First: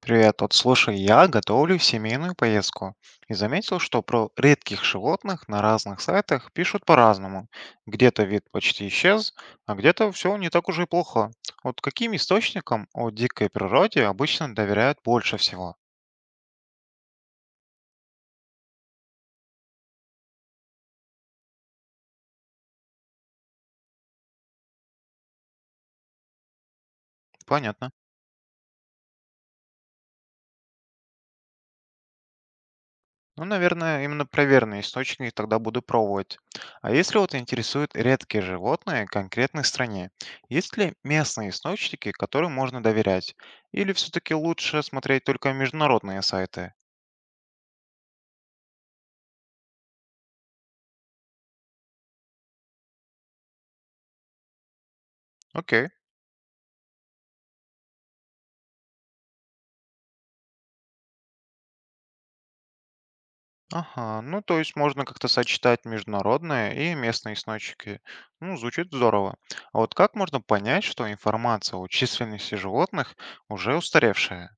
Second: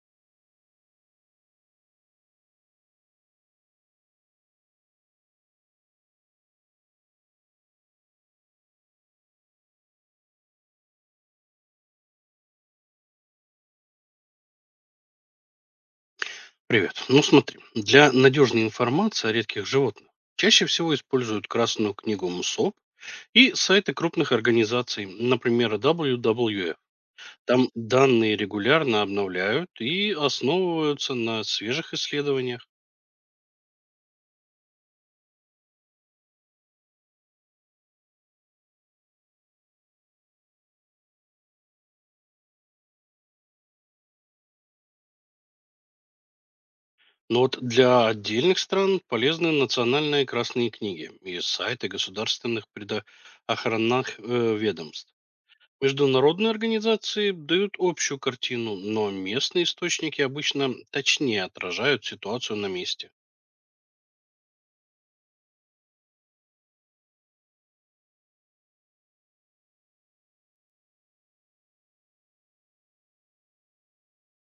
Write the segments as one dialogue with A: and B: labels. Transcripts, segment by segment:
A: Привет, вот слушай, я готовлю семейную поездку и заметил, что про редких животных на разных сайтах пишут по-разному. Где-то вид почти исчез, а где-то все не так уж и плохо. Вот каким источникам о дикой природе обычно доверяют больше всего?
B: Привет. Ну смотри, для надежной информации о редких животных чаще всего используют Красную книгу МСОП и сайты крупных организаций, например, WWF. Там
A: Понятно.
B: данные регулярно обновляют и основываются на свежих исследованиях.
A: Ну, наверное, именно проверенные источники тогда буду пробовать. А если вот интересуют редкие животные конкретной стране, есть ли местные источники, которым можно доверять? Или все-таки лучше смотреть только международные сайты?
B: Но вот для отдельных стран полезны национальные красные книги и сайты государственных предохранных ведомств.
A: Окей.
B: Международные организации дают общую картину, но местные источники обычно точнее отражают ситуацию на месте.
A: Ага, ну то есть можно как-то сочетать международные и местные источники. Ну, звучит здорово. А вот как можно понять, что информация о численности животных уже устаревшая?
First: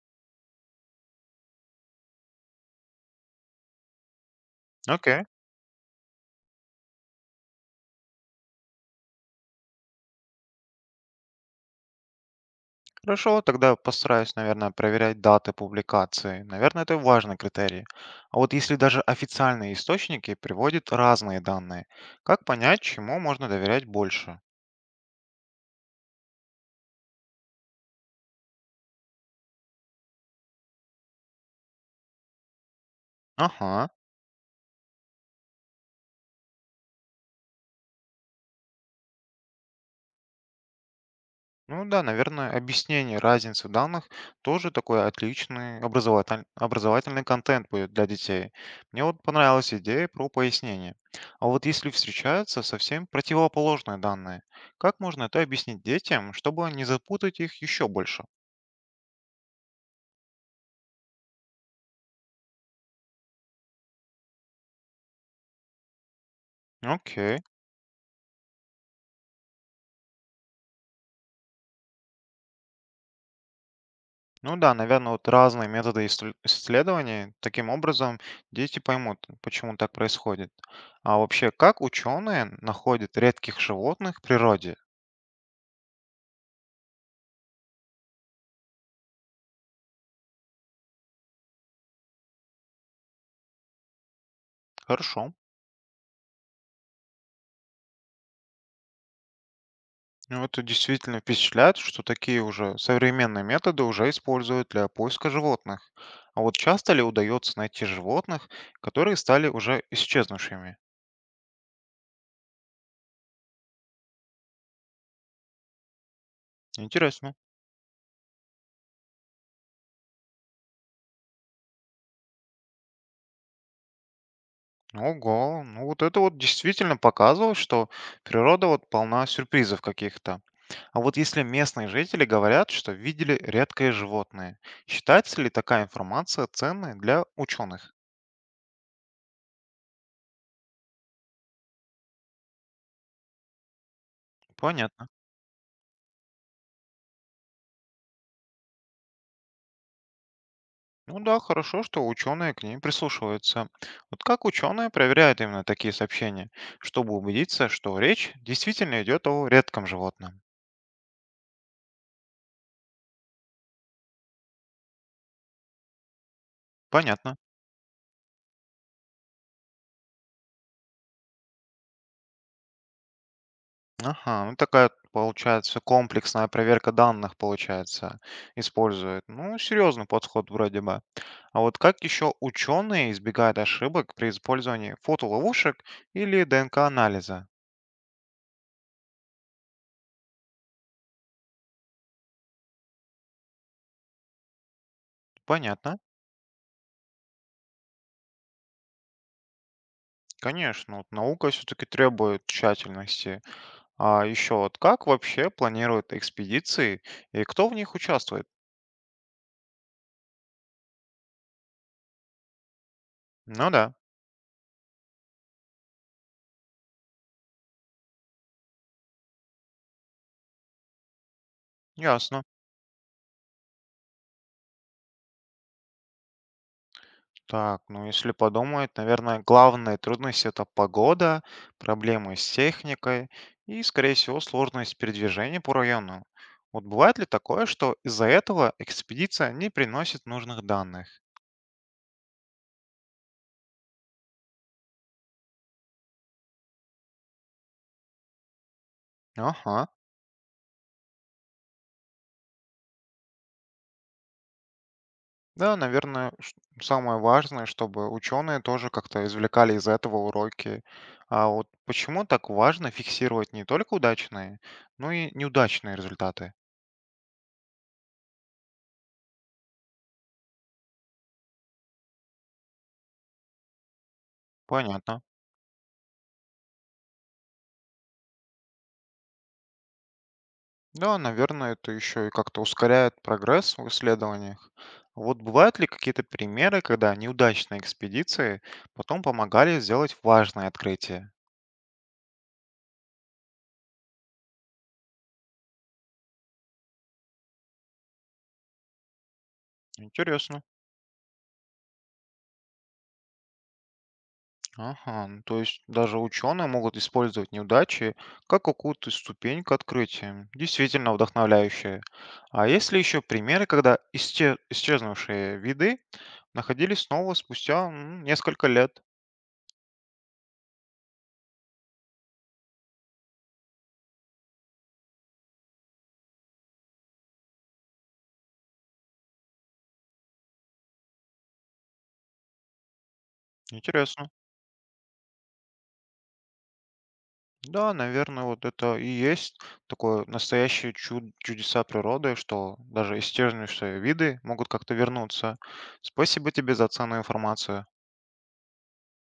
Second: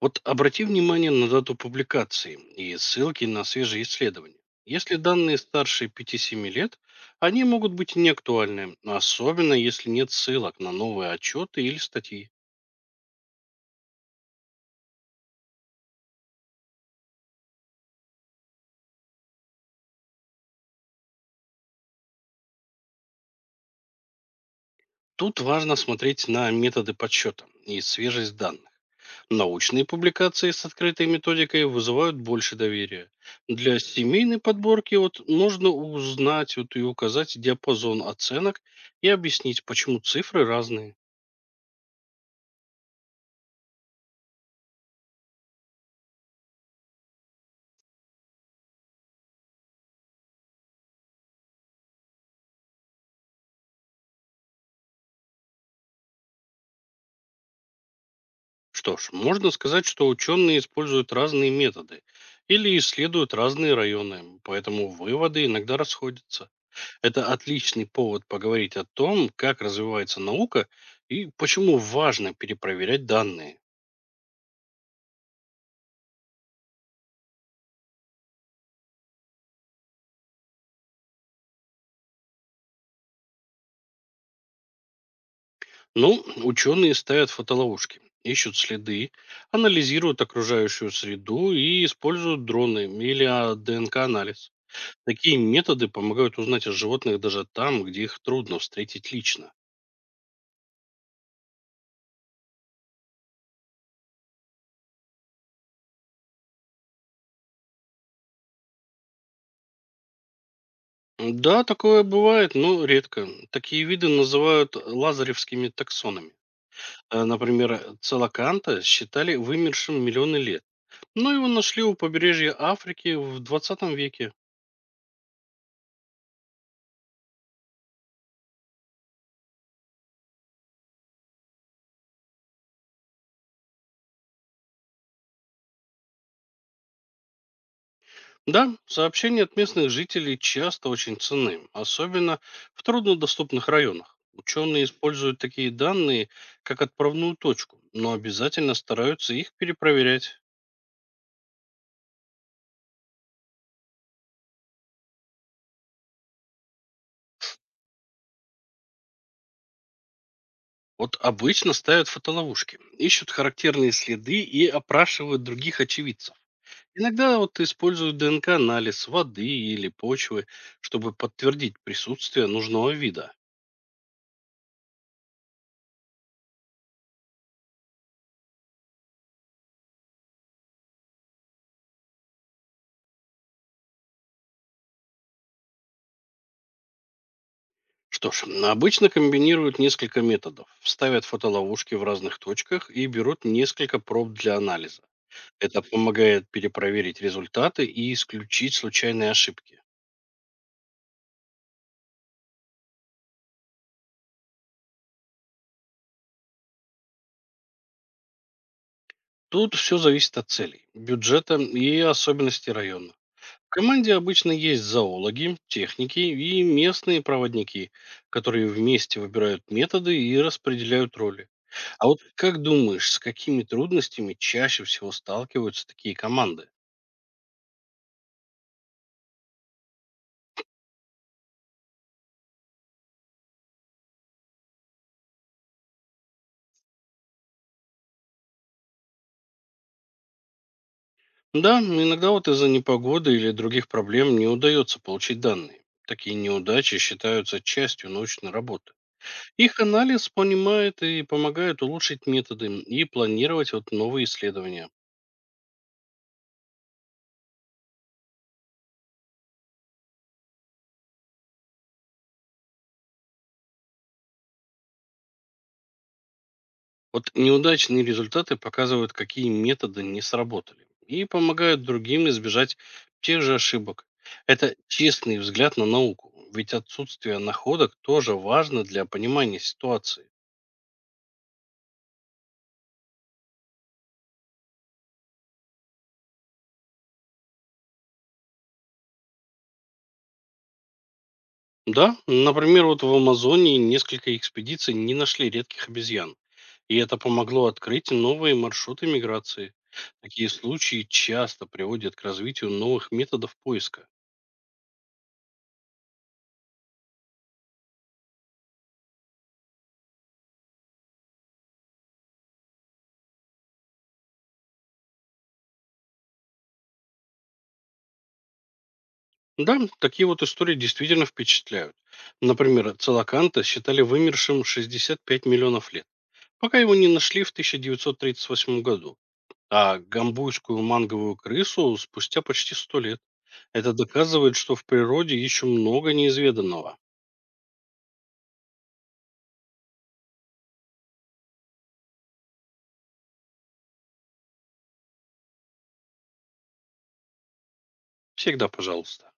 B: Вот обрати внимание на дату публикации и ссылки на свежие исследования. Если
A: Окей.
B: данные старше пяти-семи лет, они могут быть неактуальны, особенно если нет ссылок на новые отчеты или статьи.
A: Хорошо, тогда постараюсь, наверное, проверять даты публикации. Наверное, это важный критерий. А вот если даже официальные источники приводят разные данные, как понять, чему можно доверять больше?
B: Тут важно смотреть на методы подсчета и свежесть данных. Научные публикации с открытой методикой вызывают больше доверия. Для
A: Ага.
B: семейной подборки вот можно узнать вот и указать диапазон оценок и объяснить, почему цифры разные.
A: Ну да, наверное, объяснение разницы данных тоже такой отличный образовательный контент будет для детей. Мне вот понравилась идея про пояснение. А вот если встречаются совсем противоположные данные, как можно это объяснить детям, чтобы не запутать их еще больше?
B: Что ж, можно сказать, что ученые используют разные методы или исследуют разные районы, поэтому выводы иногда расходятся. Это
A: Окей.
B: отличный повод поговорить о том, как развивается наука и почему важно перепроверять данные.
A: Ну да, наверное, вот разные методы исследований. Таким образом, дети поймут, почему так происходит. А вообще, как ученые находят редких животных в природе?
B: Ну, ученые ставят фотоловушки, ищут следы, анализируют окружающую среду и используют дроны или ДНК-анализ.
A: Хорошо.
B: Такие методы помогают узнать о животных даже там, где их трудно встретить лично.
A: Ну, это действительно впечатляет, что такие уже современные методы уже используют для поиска животных. А вот часто ли удается найти животных, которые стали уже исчезнувшими?
B: Да, такое бывает, но редко. Такие виды называют лазаревскими таксонами.
A: Интересно.
B: Например, целоканта считали вымершим миллионы лет, но его нашли у побережья Африки в двадцатом веке.
A: Ого, ну вот это вот действительно показывает, что природа вот полна сюрпризов каких-то. А вот если местные жители говорят, что видели редкое животное, считается ли такая информация ценной для ученых?
B: Да, сообщения от местных жителей часто очень ценны, особенно в труднодоступных районах. Ученые
A: Понятно.
B: используют такие данные, как отправную точку, но обязательно стараются их перепроверять.
A: Ну да, хорошо, что ученые к ней прислушиваются. Вот как ученые проверяют именно такие сообщения, чтобы убедиться, что речь действительно идет о редком животном?
B: Вот обычно ставят фотоловушки, ищут характерные следы и опрашивают других очевидцев.
A: Понятно.
B: Иногда вот используют ДНК-анализ воды или почвы, чтобы подтвердить присутствие нужного вида.
A: Ага, ну такая вот получается комплексная проверка данных получается использует. Ну, серьезный подход вроде бы. А вот как еще ученые избегают ошибок при использовании фотоловушек или ДНК-анализа?
B: Что ж, обычно комбинируют несколько методов. Ставят фотоловушки в разных точках и берут несколько проб для анализа. Это
A: Понятно.
B: помогает перепроверить результаты и исключить случайные ошибки.
A: Конечно, вот наука все-таки требует тщательности. А еще вот как вообще планируют экспедиции и кто в них участвует?
B: Тут все зависит от целей, бюджета и особенностей района. В
A: Ну да,
B: команде обычно есть зоологи, техники и местные проводники, которые вместе выбирают методы и распределяют роли. А вот
A: ясно.
B: как думаешь, с какими трудностями чаще всего сталкиваются такие команды?
A: Так, ну если подумать, наверное, главная трудность это погода, проблемы с техникой и, скорее всего, сложность передвижения по району. Вот бывает ли такое, что из-за этого экспедиция не приносит нужных данных?
B: Да, иногда вот из-за непогоды или других проблем не удается получить данные. Такие неудачи считаются частью научной работы. Их
A: Ага.
B: анализ понимает и помогает улучшить методы и планировать вот новые исследования.
A: Да, наверное, самое важное, чтобы ученые тоже как-то извлекали из этого уроки. А вот почему так важно фиксировать не только удачные, но и неудачные результаты?
B: Вот неудачные результаты показывают, какие методы не сработали и помогают другим избежать тех же ошибок. Это
A: Понятно.
B: честный взгляд на науку, ведь отсутствие находок тоже важно для понимания ситуации.
A: Да, наверное, это еще и как-то ускоряет прогресс в исследованиях. Вот бывают ли какие-то примеры, когда неудачные экспедиции потом помогали сделать важное открытие?
B: Да, например, вот в Амазонии несколько экспедиций не нашли редких обезьян, и это помогло открыть новые маршруты миграции. Такие
A: Интересно.
B: случаи часто приводят к развитию новых методов поиска.
A: Ага, ну то есть даже ученые могут использовать неудачи как какую-то ступень к открытиям. Действительно вдохновляющее. А есть ли еще примеры, когда исчезнувшие виды находились снова спустя несколько лет?
B: Да, такие вот истории действительно впечатляют. Например, целоканта считали вымершим 65 миллионов лет, пока его не нашли в 1938 году, а гамбуйскую манговую крысу спустя почти 100 лет. Это
A: Интересно.
B: доказывает, что в природе еще много неизведанного.
A: Да, наверное, вот это и есть такое настоящее чудеса природы, что даже исчезнувшие виды могут как-то вернуться. Спасибо тебе за ценную информацию.
B: Всегда пожалуйста.